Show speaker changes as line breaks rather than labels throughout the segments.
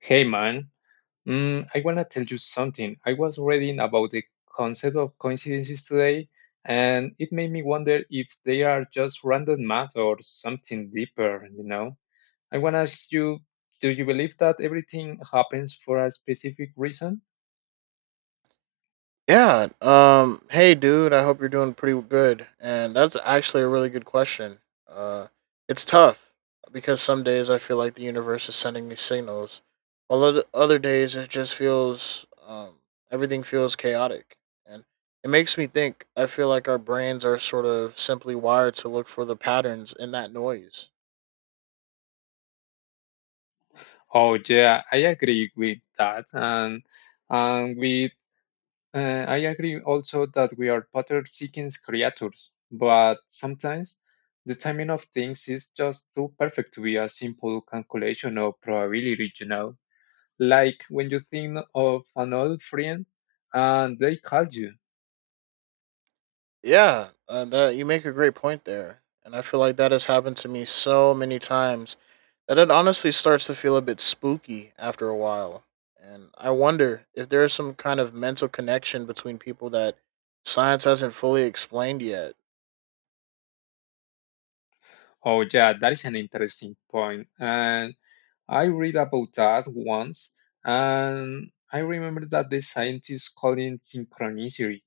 Hey man, I wanna tell you something. I was reading about the concept of coincidences today, and it made me wonder if they are just random math or something deeper, you know? I wanna ask you, do you believe that everything happens for a specific reason?
Yeah. Hey, dude. I hope you're doing pretty good. And that's actually a really good question. Uh, it's tough because some days I feel like the universe is sending me signals, while other days it just feels everything feels chaotic, and it makes me think. I feel like our brains are sort of simply wired to look for the patterns in that noise.
Oh, yeah, I agree with that, and with I agree also that we are pattern seeking creatures, but sometimes the timing of things is just too perfect to be a simple calculation of probability, you know? Like when you think of an old friend and they call you.
Yeah, that you make a great point there, and I feel like that has happened to me so many times that it honestly starts to feel a bit spooky after a while. And I wonder if there is some kind of mental connection between people that science hasn't fully explained yet.
Oh, yeah, that is an interesting point. And I read about that once, and I remember that the scientists call it synchronicity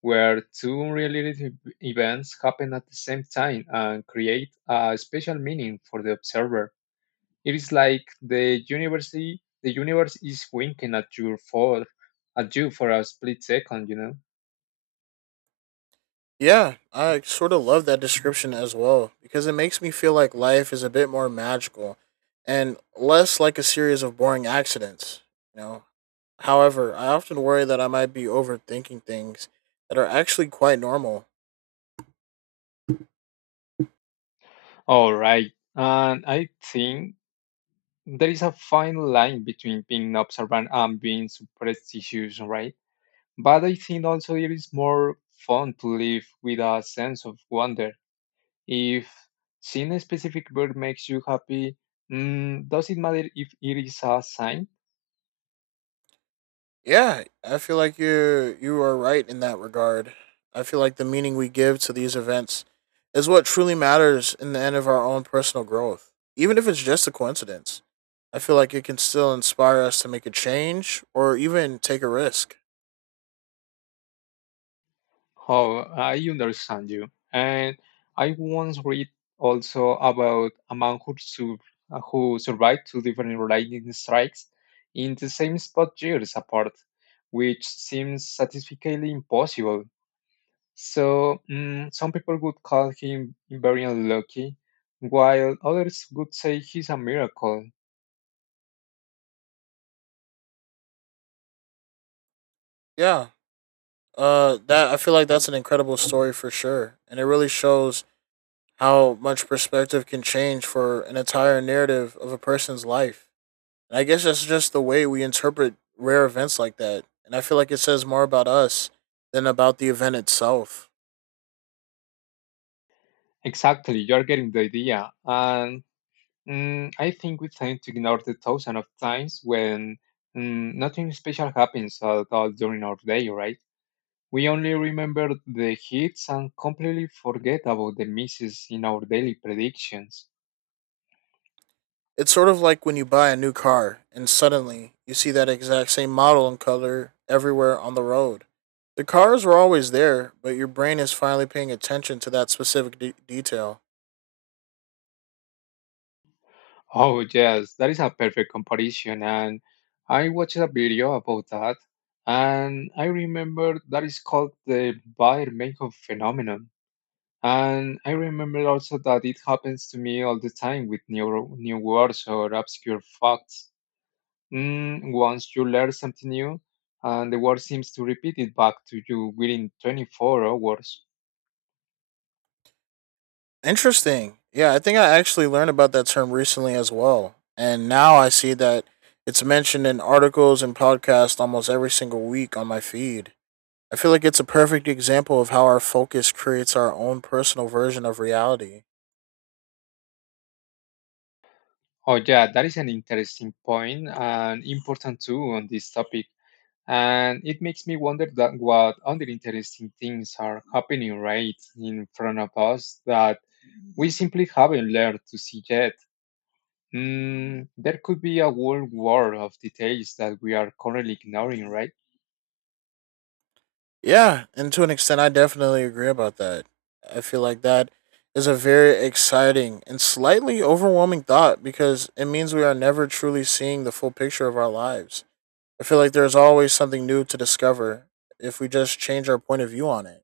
where two unrelated events happen at the same time and create a special meaning for the observer. It is like the universe is winking at you for a split second.
Yeah, I sort of love that description as well because it makes me feel like life is a bit more magical and less like a series of boring accidents. You know, However, I often worry that I might be overthinking things that are actually quite normal.
All right, and I think there is a fine line between being observant and being superstitious, right? But I think also it is more fun to live with a sense of wonder. If seeing a specific bird makes you happy, does it matter if it is a sign?
Yeah, I feel like you are right in that regard. I feel like the meaning we give to these events is what truly matters in the end of our own personal growth, even if it's just a coincidence. I feel like it can still inspire us to make a change or even take a risk.
Oh, I understand you. And I once read also about a man who survived two different lightning strikes in the same spot years apart, which seems statistically impossible. So, some people would call him very unlucky, while others would say he's a miracle.
Yeah. That I feel like that's an incredible story for sure, and it really shows how much perspective can change for an entire narrative of a person's life. And I guess that's just the way we interpret rare events like that. And I feel like it says more about us than about the event itself.
Exactly, you're getting the idea. And I think we tend to ignore the thousand of times when nothing special happens at all during our day, right? We only remember the hits and completely forget about the misses in our daily predictions.
It's sort of like when you buy a new car and suddenly you see that exact same model and color everywhere on the road. The cars were always there, but your brain is finally paying attention to that specific detail.
Oh, yes, that is a perfect comparison. And I watched a video about that. And I remember that is called the Bayer Meinhof phenomenon. And I remember also that it happens to me all the time with new words or obscure facts. Once you learn something new, and the word seems to repeat it back to you within 24 hours.
Interesting. Yeah, I think I actually learned about that term recently as well. And now I see that it's mentioned in articles and podcasts almost every single week on my feed. I feel like it's a perfect example of how our focus creates our own personal version of reality.
Oh, yeah, that is an interesting point and important too on this topic. And it makes me wonder that what other interesting things are happening right in front of us that we simply haven't learned to see yet. There could be a whole world of details that we are currently ignoring, right?
Yeah, and to an extent, I definitely agree about that. I feel like that is a very exciting and slightly overwhelming thought because it means we are never truly seeing the full picture of our lives. I feel like there's always something new to discover if we just change our point of view on it.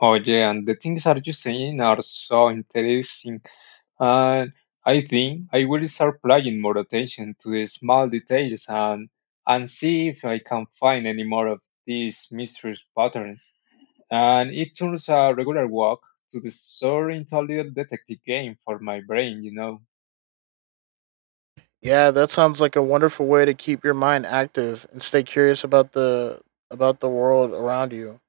Oh, yeah, and the things are you saying are so interesting. And I think I will start paying more attention to the small details and see if I can find any more of these mysterious patterns. And it turns a regular walk to the store into a little detective game for my brain.
Yeah, that sounds like a wonderful way to keep your mind active and stay curious about the world around you.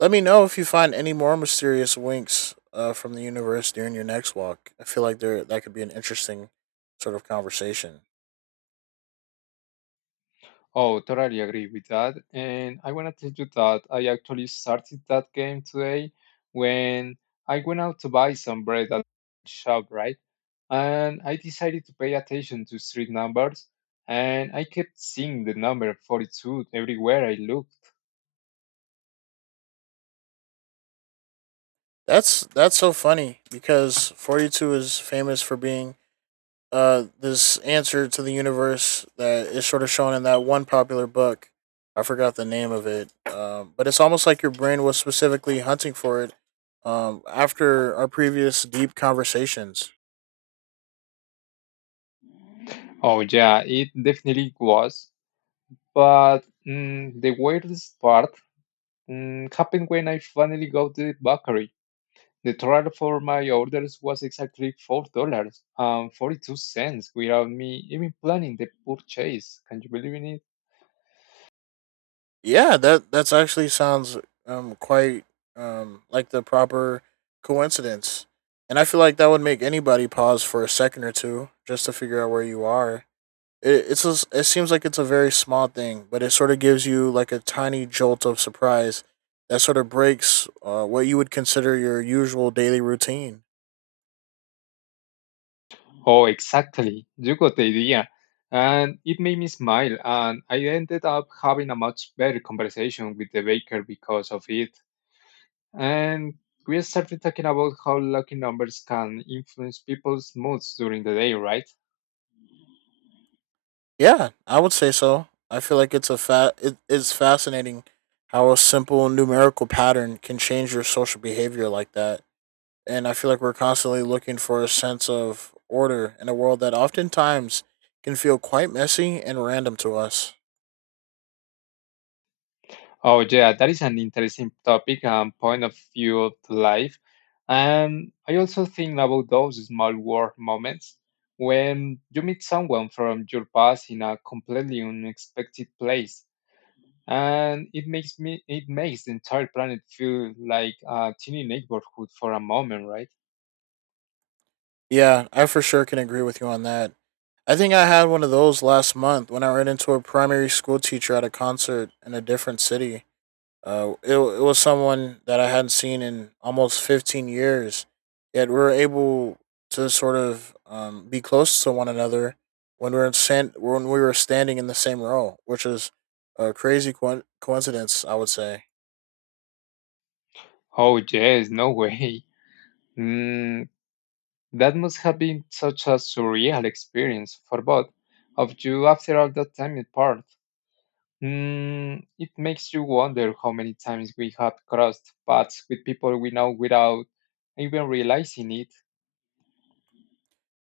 Let me know if you find any more mysterious winks from the universe during your next walk. I feel like there that could be an interesting sort of conversation.
Oh, totally agree with that. And I want to tell you that I actually started that game today when I went out to buy some bread at the shop, right? And I decided to pay attention to street numbers, and I kept seeing the number 42 everywhere I looked.
That's so funny because 42 is famous for being this answer to the universe that is sort of shown in that one popular book. I forgot the name of it, but it's almost like your brain was specifically hunting for it after our previous deep conversations.
Oh, yeah, it definitely was. But the weirdest part happened when I finally got to the bakery. The total for my orders was exactly $4.42 without me even planning the purchase. Can you believe in it?
Yeah, that's actually sounds quite like the proper coincidence, and I feel like that would make anybody pause for a second or two just to figure out where you are. It seems like it's a very small thing, but it sort of gives you like a tiny jolt of surprise that sort of breaks what you would consider your usual daily routine.
Oh, exactly. You got the idea. And it made me smile. And I ended up having a much better conversation with the baker because of it. And we started talking about how lucky numbers can influence people's moods during the day, right?
Yeah, I would say so. I feel like it's a it's fascinating how a simple numerical pattern can change your social behavior like that. And I feel like we're constantly looking for a sense of order in a world that oftentimes can feel quite messy and random to us.
Oh, yeah, that is an interesting topic and point of view of life. And I also think about those small world moments when you meet someone from your past in a completely unexpected place. And it makes the entire planet feel like a teeny neighborhood for a moment, right?
Yeah, I for sure can agree with you on that. I think I had one of those last month when I ran into a primary school teacher at a concert in a different city. It was someone that I hadn't seen in almost 15 years, yet we were able to sort of be close to one another when we were when we were standing in the same row, which is a crazy coincidence, I would say.
Oh, yes, no way. Mm, that must have been such a surreal experience for both of you after all that time apart. It makes you wonder how many times we have crossed paths with people we know without even realizing it.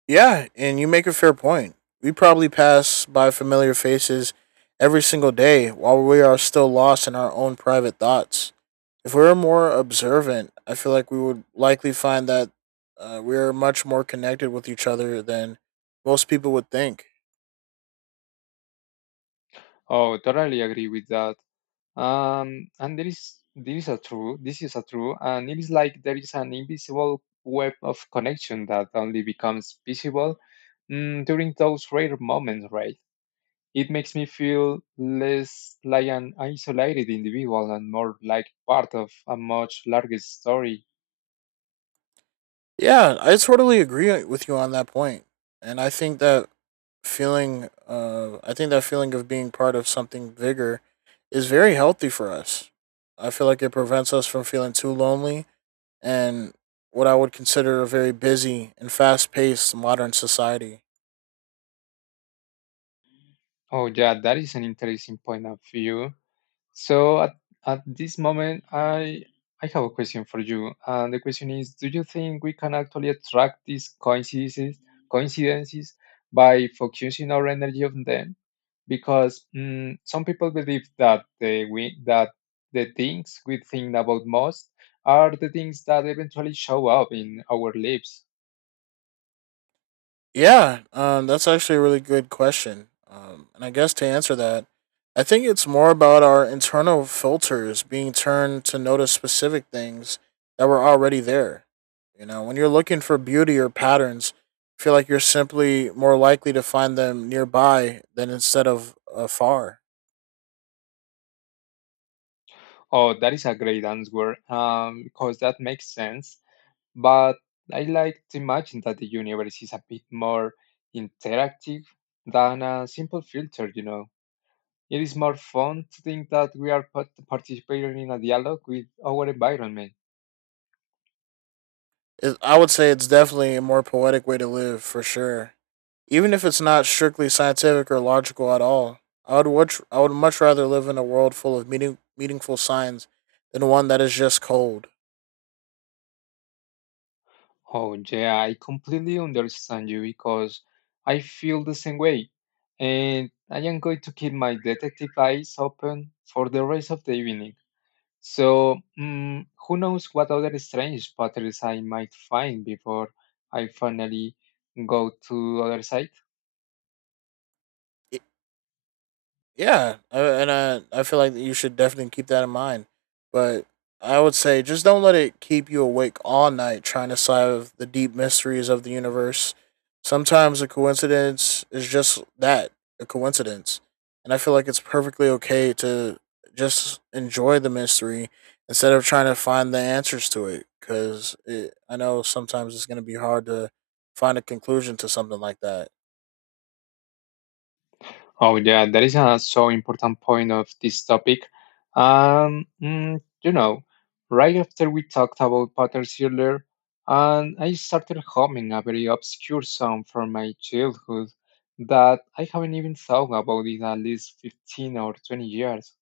Yeah, and you make a fair point. We probably pass by familiar faces every single day while we are still lost in our own private thoughts. If we were more observant, I feel like we would likely find that we are much more connected with each other than most people would think.
Oh, totally agree with that. And there is a true, this is a true, and it is like there is an invisible web of connection that only becomes visible during those rare moments, right? It makes me feel less like an isolated individual and more like part of a much larger story.
Yeah, I totally agree with you on that point, and I think I think that feeling of being part of something bigger is very healthy for us. I feel like it prevents us from feeling too lonely and what I would consider a very busy and fast-paced modern society.
Oh, yeah, that is an interesting point of view. So, at this moment, I have a question for you. And the question is, do you think we can actually attract these coincidences by focusing our energy on them? Because some people believe that the things we think about most are the things that eventually show up in our lives.
Yeah, that's actually a really good question. And I guess to answer that, I think it's more about our internal filters being turned to notice specific things that were already there. You know, when you're looking for beauty or patterns, I feel like you're simply more likely to find them nearby than instead of afar.
Oh, that is a great answer, because that makes sense. But I like to imagine that the universe is a bit more interactive than a simple filter. It is more fun to think that we are participating in a dialogue with our environment.
I would say it's definitely a more poetic way to live for sure, even if it's not strictly scientific or logical at all. I would much rather live in a world full of meaningful signs than one that is just cold.
Oh, yeah, I completely understand you because I feel the same way. And I am going to keep my detective eyes open for the rest of the evening. So, who knows what other strange patterns I might find before I finally go to other side?
Yeah, and I feel like you should definitely keep that in mind. But I would say just don't let it keep you awake all night trying to solve the deep mysteries of the universe. Sometimes a coincidence is just that, a coincidence. And I feel like it's perfectly okay to just enjoy the mystery instead of trying to find the answers to it cuz I know sometimes it's going to be hard to find a conclusion to something like that.
Oh, yeah, that is a so important point of this topic. Um, mm, you know, right after we talked about patterns earlier, and I started humming a very obscure song from my childhood that I haven't even thought about in at least 15 or 20 years.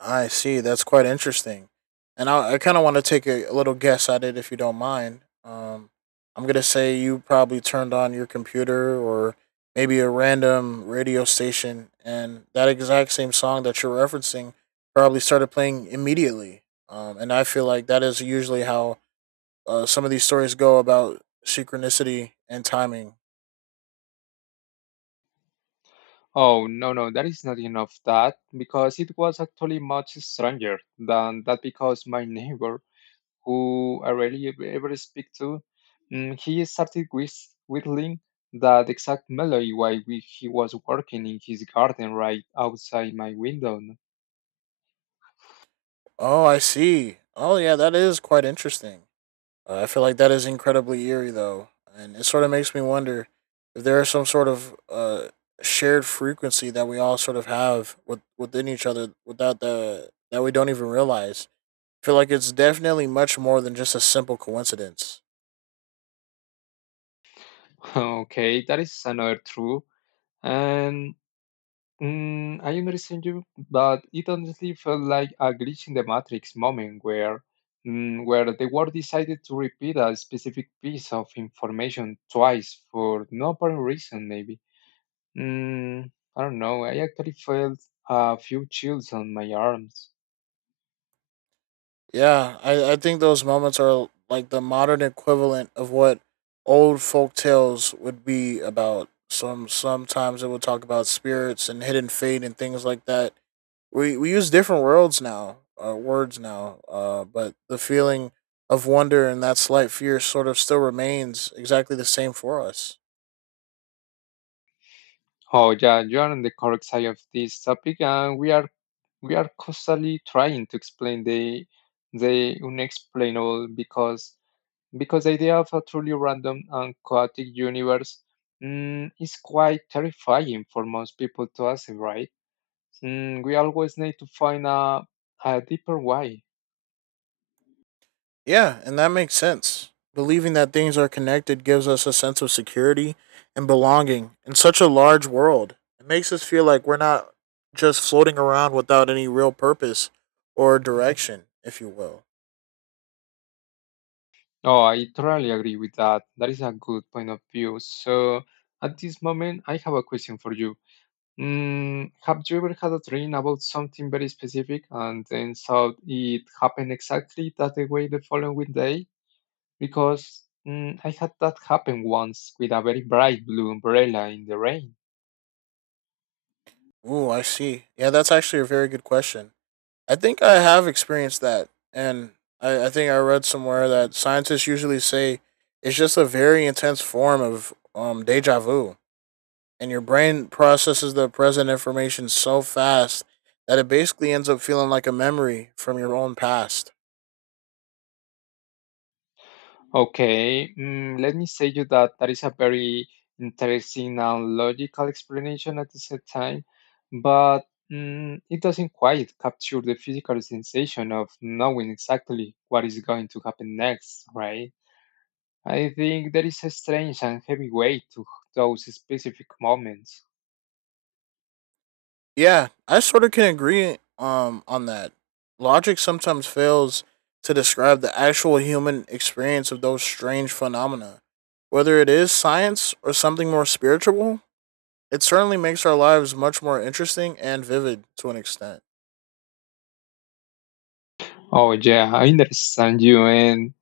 I see. That's quite interesting. And I kind of want to take a little guess at it if you don't mind. I'm going to say you probably turned on your computer or maybe a random radio station, and that exact same song that you're referencing probably started playing immediately. And I feel like that is usually how some of these stories go about synchronicity and timing.
Oh, no, no, that is not enough that because it was actually much stronger than that because my neighbor, who I rarely ever speak to, he started whis whittling that exact melody while he was working in his garden right outside my window.
Oh, I see. Oh, yeah, that is quite interesting. I feel like that is incredibly eerie, though, and it sort of makes me wonder if there is some sort of shared frequency that we all sort of have within each other, without the that we don't even realize. I feel like it's definitely much more than just a simple coincidence.
Okay, that is another true. And I understand you, but it honestly felt like a glitch in the Matrix moment where the world decided to repeat a specific piece of information twice for no apparent reason, maybe. I don't know. I actually felt a few chills on my arms.
Yeah, I think those moments are like the modern equivalent of what old folk tales would be about. Sometimes it would talk about spirits and hidden fate and things like that we use different words now. But the feeling of wonder and that slight fear sort of still remains exactly the same for us.
Oh, yeah, you are on the correct side of this topic, and we are constantly trying to explain the unexplainable because the idea of a truly random and chaotic universe is quite terrifying for most people to us, right? We always need to find a deeper why.
Yeah, and that makes sense. Believing that things are connected gives us a sense of security and belonging in such a large world. It makes us feel like we're not just floating around without any real purpose or direction, if you will.
Oh, I totally agree with that. That is a good point of view. So, at this moment, I have a question for you. Have you ever had a dream about something very specific and then saw it happen exactly that way the following day? Because I had that happen once with a very bright blue umbrella in the rain.
Ooh, I see. Yeah, that's actually a very good question. I think I have experienced that, and I think I read somewhere that scientists usually say it's just a very intense form of deja vu, and your brain processes the present information so fast that it basically ends up feeling like a memory from your own past.
Okay, let me say you that that is a very interesting and logical explanation at the same time, but it doesn't quite capture the physical sensation of knowing exactly what is going to happen next, right? I think there is a strange and heavy weight to those specific moments.
Yeah, I sort of can agree on that. Logic sometimes fails to describe the actual human experience of those strange phenomena, whether it is science or something more spiritual. It certainly makes our lives much more interesting and vivid to an extent.
Oh, yeah, I understand you, and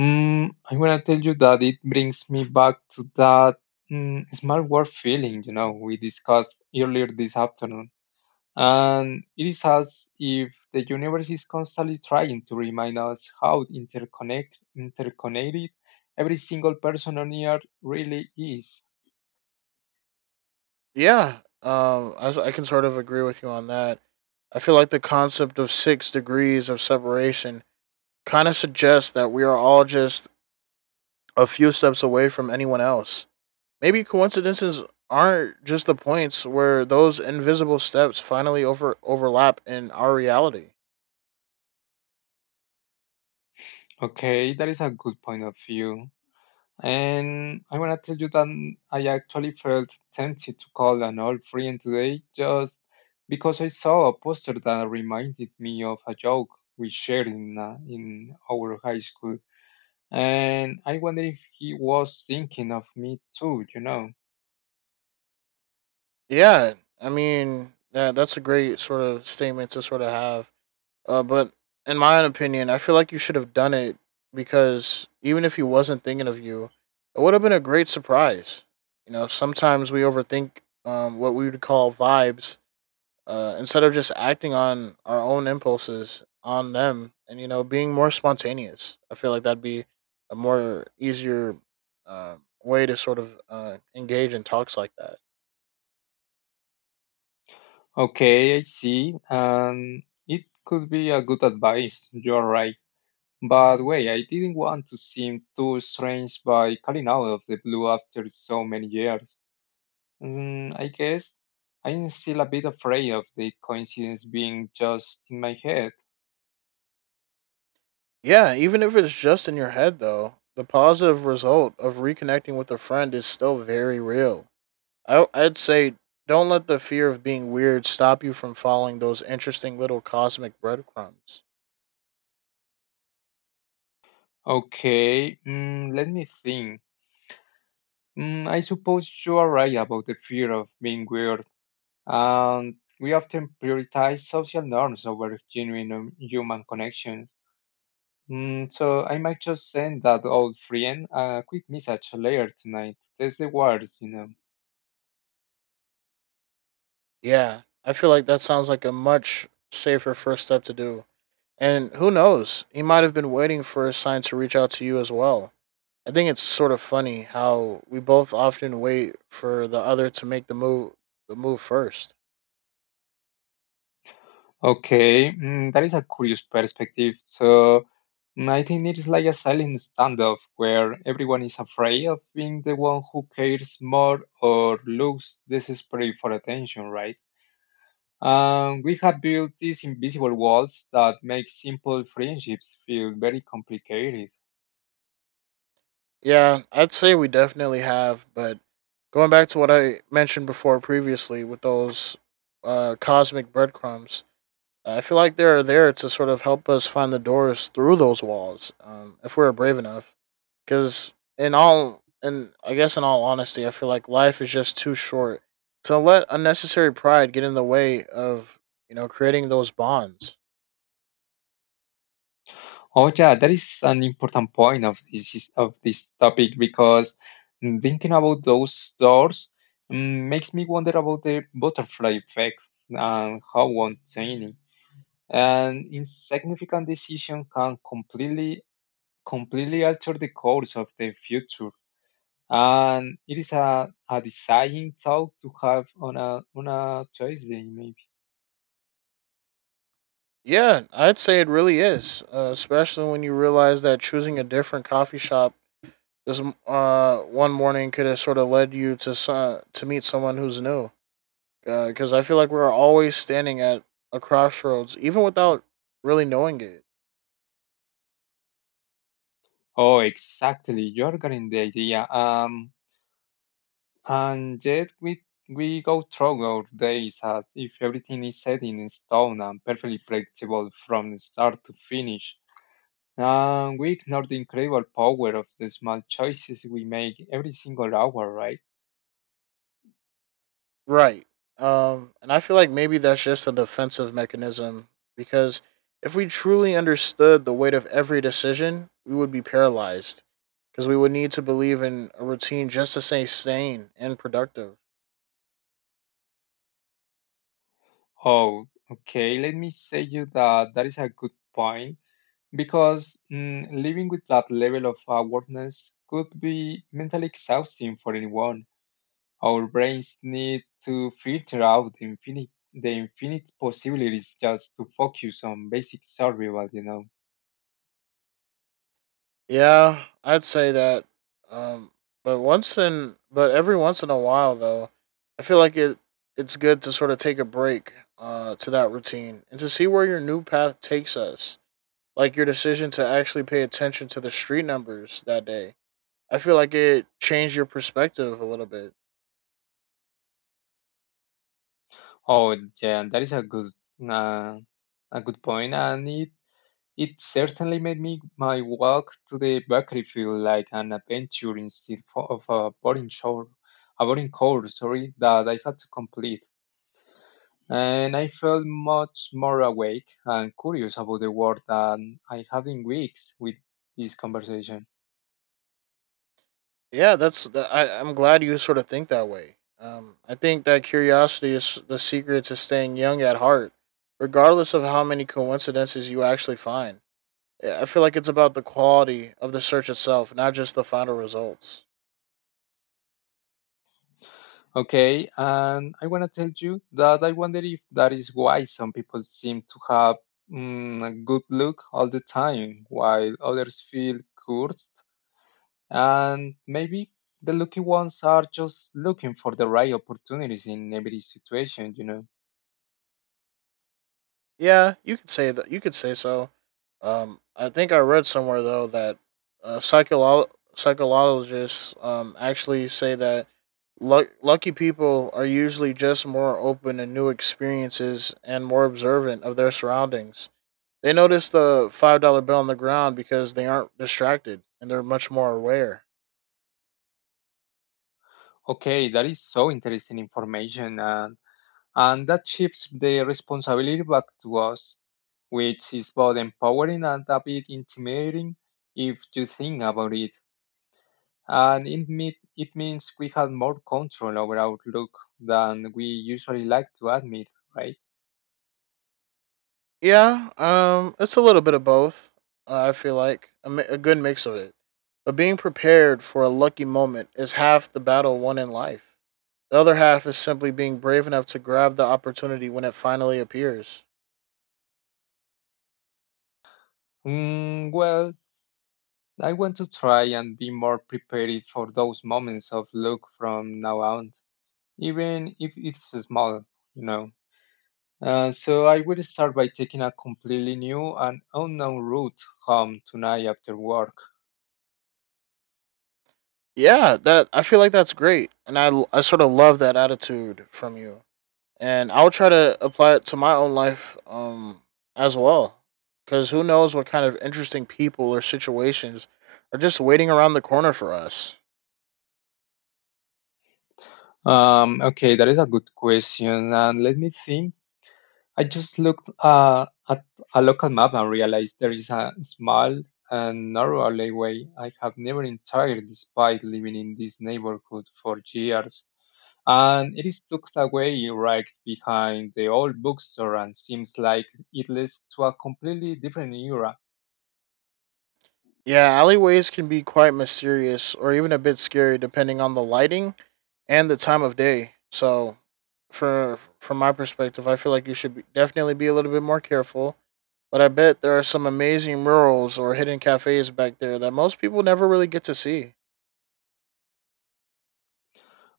I'm gonna tell you that it brings me back to that small world feeling we discussed earlier this afternoon. And it is as if the universe is constantly trying to remind us how interconnected every single person on earth really is.
Yeah, I can sort of agree with you on that. I feel like the concept of six degrees of separation kind of suggests that we are all just a few steps away from anyone else. Maybe coincidences aren't just the points where those invisible steps finally overlap in our reality.
Okay, that is a good point of view. And I want to tell you that I actually felt tempted to call an old friend today just because I saw a poster that reminded me of a joke we shared in our high school. And I wonder if he was thinking of me too.
Yeah, I mean that's a great sort of statement to sort of have. But in my own opinion, I feel like you should have done it because even if he wasn't thinking of you, it would have been a great surprise. You know, sometimes we overthink what we would call vibes instead of just acting on our own impulses on them and, you know, being more spontaneous. I feel like that'd be a more easier uh, way to sort of engage in talks like that.
Okay, I see. And it could be a good advice. You're right. But wait, I didn't want to seem too strange by calling out of the blue after so many years. I guess I'm still a bit afraid of the coincidence being just in my head.
Yeah, even if it's just in your head, though, the positive result of reconnecting with a friend is still very real. I'd say don't let the fear of being weird stop you from following those interesting little cosmic breadcrumbs.
Okay, let me think. I suppose you are right about the fear of being weird, and we often prioritize social norms over genuine human connections. So, I might just send that old friend a quick message later tonight. That's the words.
Yeah, I feel like that sounds like a much safer first step to do. And who knows, he might have been waiting for a sign to reach out to you as well. I think it's sort of funny how we both often wait for the other to make the move first.
Okay, that is a curious perspective. So, I think it is like a silent standoff where everyone is afraid of being the one who cares more or looks desperate for attention, right? We have built these invisible walls that make simple friendships feel very complicated.
Yeah, I'd say we definitely have, but going back to what I mentioned before previously with those cosmic breadcrumbs, I feel like they're there to sort of help us find the doors through those walls if we're brave enough. And I guess in all honesty, I feel like life is just too short to let unnecessary pride get in the way of creating those bonds.
Oh yeah, that is an important point of this topic because thinking about those doors makes me wonder about the butterfly effect and how one tiny and insignificant decision can completely alter the course of the future. And it is a deciding thought to have on a Tuesday maybe.
Yeah, I'd say it really is, especially when you realize that choosing a different coffee shop this one morning could have sort of led you to to meet someone who's new because I feel like we're always standing at a crossroads even without really knowing it,
Oh, exactly. You're getting the idea. And yet we go through our days as if everything is set in stone and perfectly predictable from start to finish. And we ignore the incredible power of the small choices we make every single hour, right?
right. And I feel like maybe that's just a defensive mechanism because if we truly understood the weight of every decision we would be paralyzed, because we would need to believe in a routine just to stay sane and productive.
Oh, okay. Let me say you that that is a good point because living with that level of awareness could be mentally exhausting for anyone. Our brains need to filter out the infinite possibilities just to focus on basic survival,
Yeah, I'd say that. Um, but every once in a while, though, I feel like it. It's good to sort of take a break to that routine and to see where your new path takes us. Like your decision to actually pay attention to the street numbers that day. I feel like it changed your perspective a little bit.
Oh, yeah, that is a uh, good point, and it certainly made me my walk to the bakery feel like an adventure instead of a boring course, sorry, that I had to complete. And I felt much more awake and curious about the world than I have in weeks with this conversation.
Yeah, I'm glad you sort of think that way. I think that curiosity is the secret to staying young at heart, regardless of how many coincidences you actually find. I feel like it's about the quality of the search itself, not just the final results.
Okay, and I want to tell you that I wonder if that is why some people seem to have a good look all the time, while others feel cursed. And maybe the lucky ones are just looking for the right opportunities in every situation,
Yeah, you could say that. You could say so. I think I read somewhere though that uh, psycholo- psychologists actually say that lucky people are usually just more open to new experiences and more observant of their surroundings. They notice the $5 bill on the ground because they aren't distracted and they're much more aware.
Okay, that is so interesting information, and that shifts the responsibility back to us, which is both empowering and a bit intimidating if you think about it. And it means we have more control over Outlook than we usually like to admit, right?
Yeah, it's a little bit of both. I feel like a good mix of it, but being prepared for a lucky moment is half the battle won in life. The other half is simply being brave enough to grab the opportunity when it finally appears.
Mm, well, I want to try and be more prepared for those moments of luck from now on, even if it's small, you know. So I will start by taking a completely new and unknown route home tonight after work.
Yeah, that I feel like that's great, and I sort of love that attitude from you, and I'll try to apply it to my own life, as well, because who knows what kind of interesting people or situations are just waiting around the corner for us.
Okay, that is a good question, and let me think. I just looked at a local map and realized there is a small and narrow alleyway I have never entered despite living in this neighborhood for years. And it is tucked away right behind the old bookstore and seems like it leads to a completely different era.
Yeah, alleyways can be quite mysterious or even a bit scary depending on the lighting and the time of day. So, for from my perspective, I feel like you should definitely be a little bit more careful. But I bet there are some amazing murals or hidden cafes back there that most people never really get to see.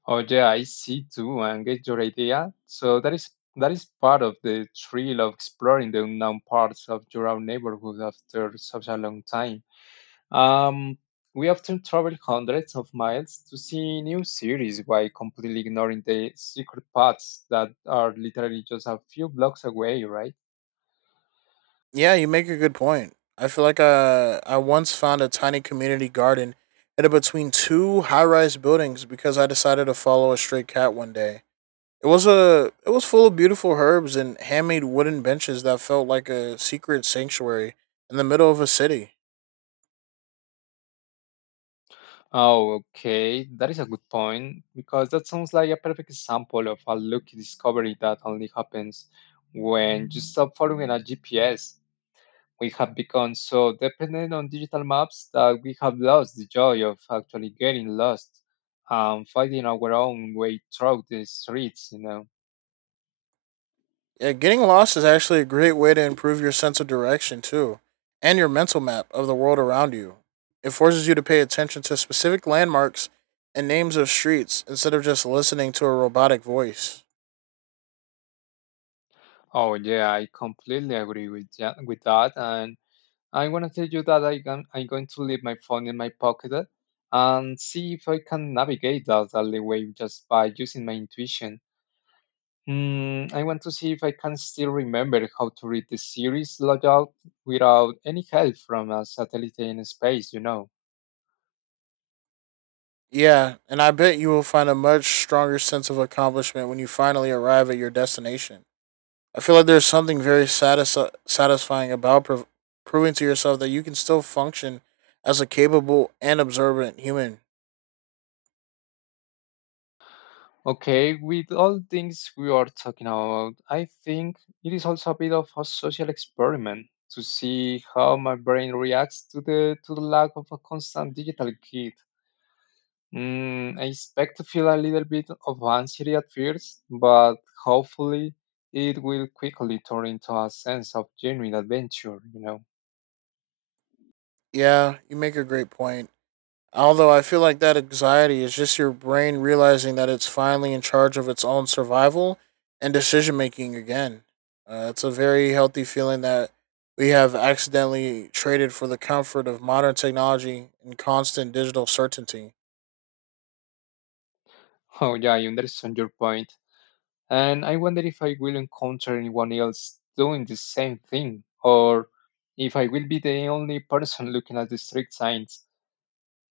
Oh yeah, I see too and get your idea. So that is part of the thrill of exploring the unknown parts of your own neighborhood after such a long time. Um, we often travel hundreds of miles to see new series while completely ignoring the secret paths that are literally just a few blocks away, right?
Yeah, you make a good point. I feel like I once found a tiny community garden in between two high rise buildings because I decided to follow a stray cat one day. It was full of beautiful herbs and handmade wooden benches that felt like a secret sanctuary in the middle of a city.
Oh, okay, that is a good point because that sounds like a perfect example of a lucky discovery that only happens when you stop following a GPS. We have become so dependent on digital maps that we have lost the joy of actually getting lost and finding our own way through the streets,
Yeah, getting lost is actually a great way to improve your sense of direction too, and your mental map of the world around you. It forces you to pay attention to specific landmarks and names of streets instead of just listening to a robotic voice.
Oh yeah, I completely agree with that. And I want to tell you that I can. I'm going to leave my phone in my pocket and see if I can navigate that alleyway just by using my intuition. Hmm, I want to see if I can still remember how to read the series layout without any help from a satellite in space,
Yeah, and I bet you will find a much stronger sense of accomplishment when you finally arrive at your destination. I feel like there's something very satisfying about proving to yourself that you can still function as a capable and observant human.
Okay, with all things we are talking about, I think it is also a bit of a social experiment to see how my brain reacts to the lack of a constant digital kid. Mm, I expect to feel a little bit of anxiety at first, but hopefully it will quickly turn into a sense of genuine adventure,
Yeah, you make a great point. Although I feel like that anxiety is just your brain realizing that it's finally in charge of its own survival and decision making again. It's a very healthy feeling that we have accidentally traded for the comfort of modern technology and constant digital certainty.
Oh yeah, I understand your point. And I wonder if I will encounter anyone else doing the same thing, or if I will be the only person looking at the street signs.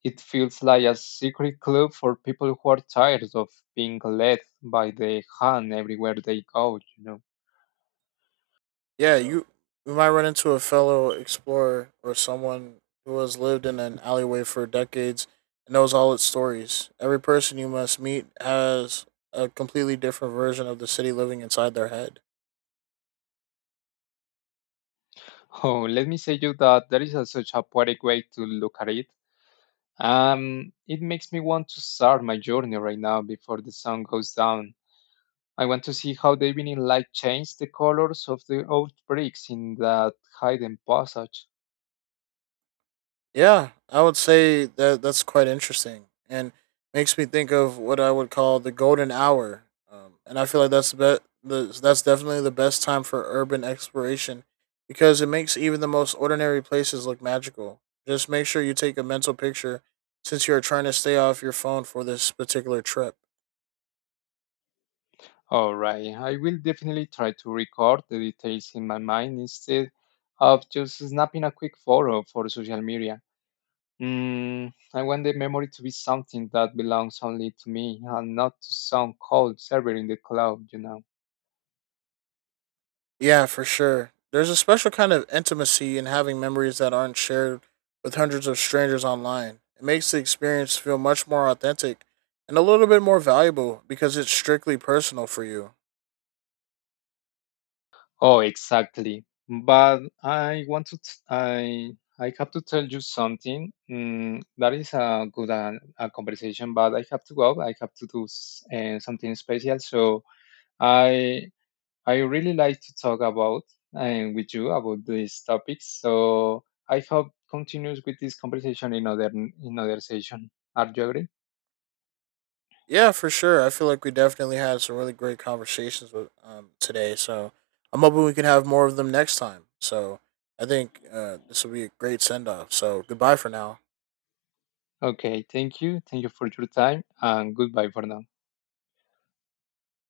It feels like a secret club for people who are tired of being led by the hand everywhere they go,
Yeah, you might run into a fellow explorer or someone who has lived in an alleyway for decades and knows all its stories. Every person you must meet has a completely different version of the city living inside their head.
Oh, let me say you that there is such a poetic way to look at it. It makes me want to start my journey right now before the sun goes down. I want to see how the evening light changed the colors of the old bricks in that hidden passage.
Yeah, I would say that that's quite interesting and makes me think of what I would call the golden hour. And I feel like that's definitely the best time for urban exploration because it makes even the most ordinary places look magical. Just make sure you take a mental picture since you're trying to stay off your phone for this particular trip.
Alright, I will definitely try to record the details in my mind instead of just snapping a quick photo for social media. Mm, I want the memory to be something that belongs only to me and not to some cold server in the cloud,
Yeah, for sure. There's a special kind of intimacy in having memories that aren't shared with hundreds of strangers online. It makes the experience feel much more authentic and a little bit more valuable because it's strictly personal for you.
Oh, exactly. But I want to, t- I have to tell you something. Mm, that is a good a conversation, but I have to go. I have to do something special. So I, I really like to talk about and with you about these topics. So I hope continues with this conversation in other session. Are you agree?
Yeah, for sure. I feel like we definitely had some really great conversations with today. So I'm hoping we can have more of them next time. So I think this will be a great send off. So goodbye for now.
Okay. Thank you. Thank you for your time and goodbye for now.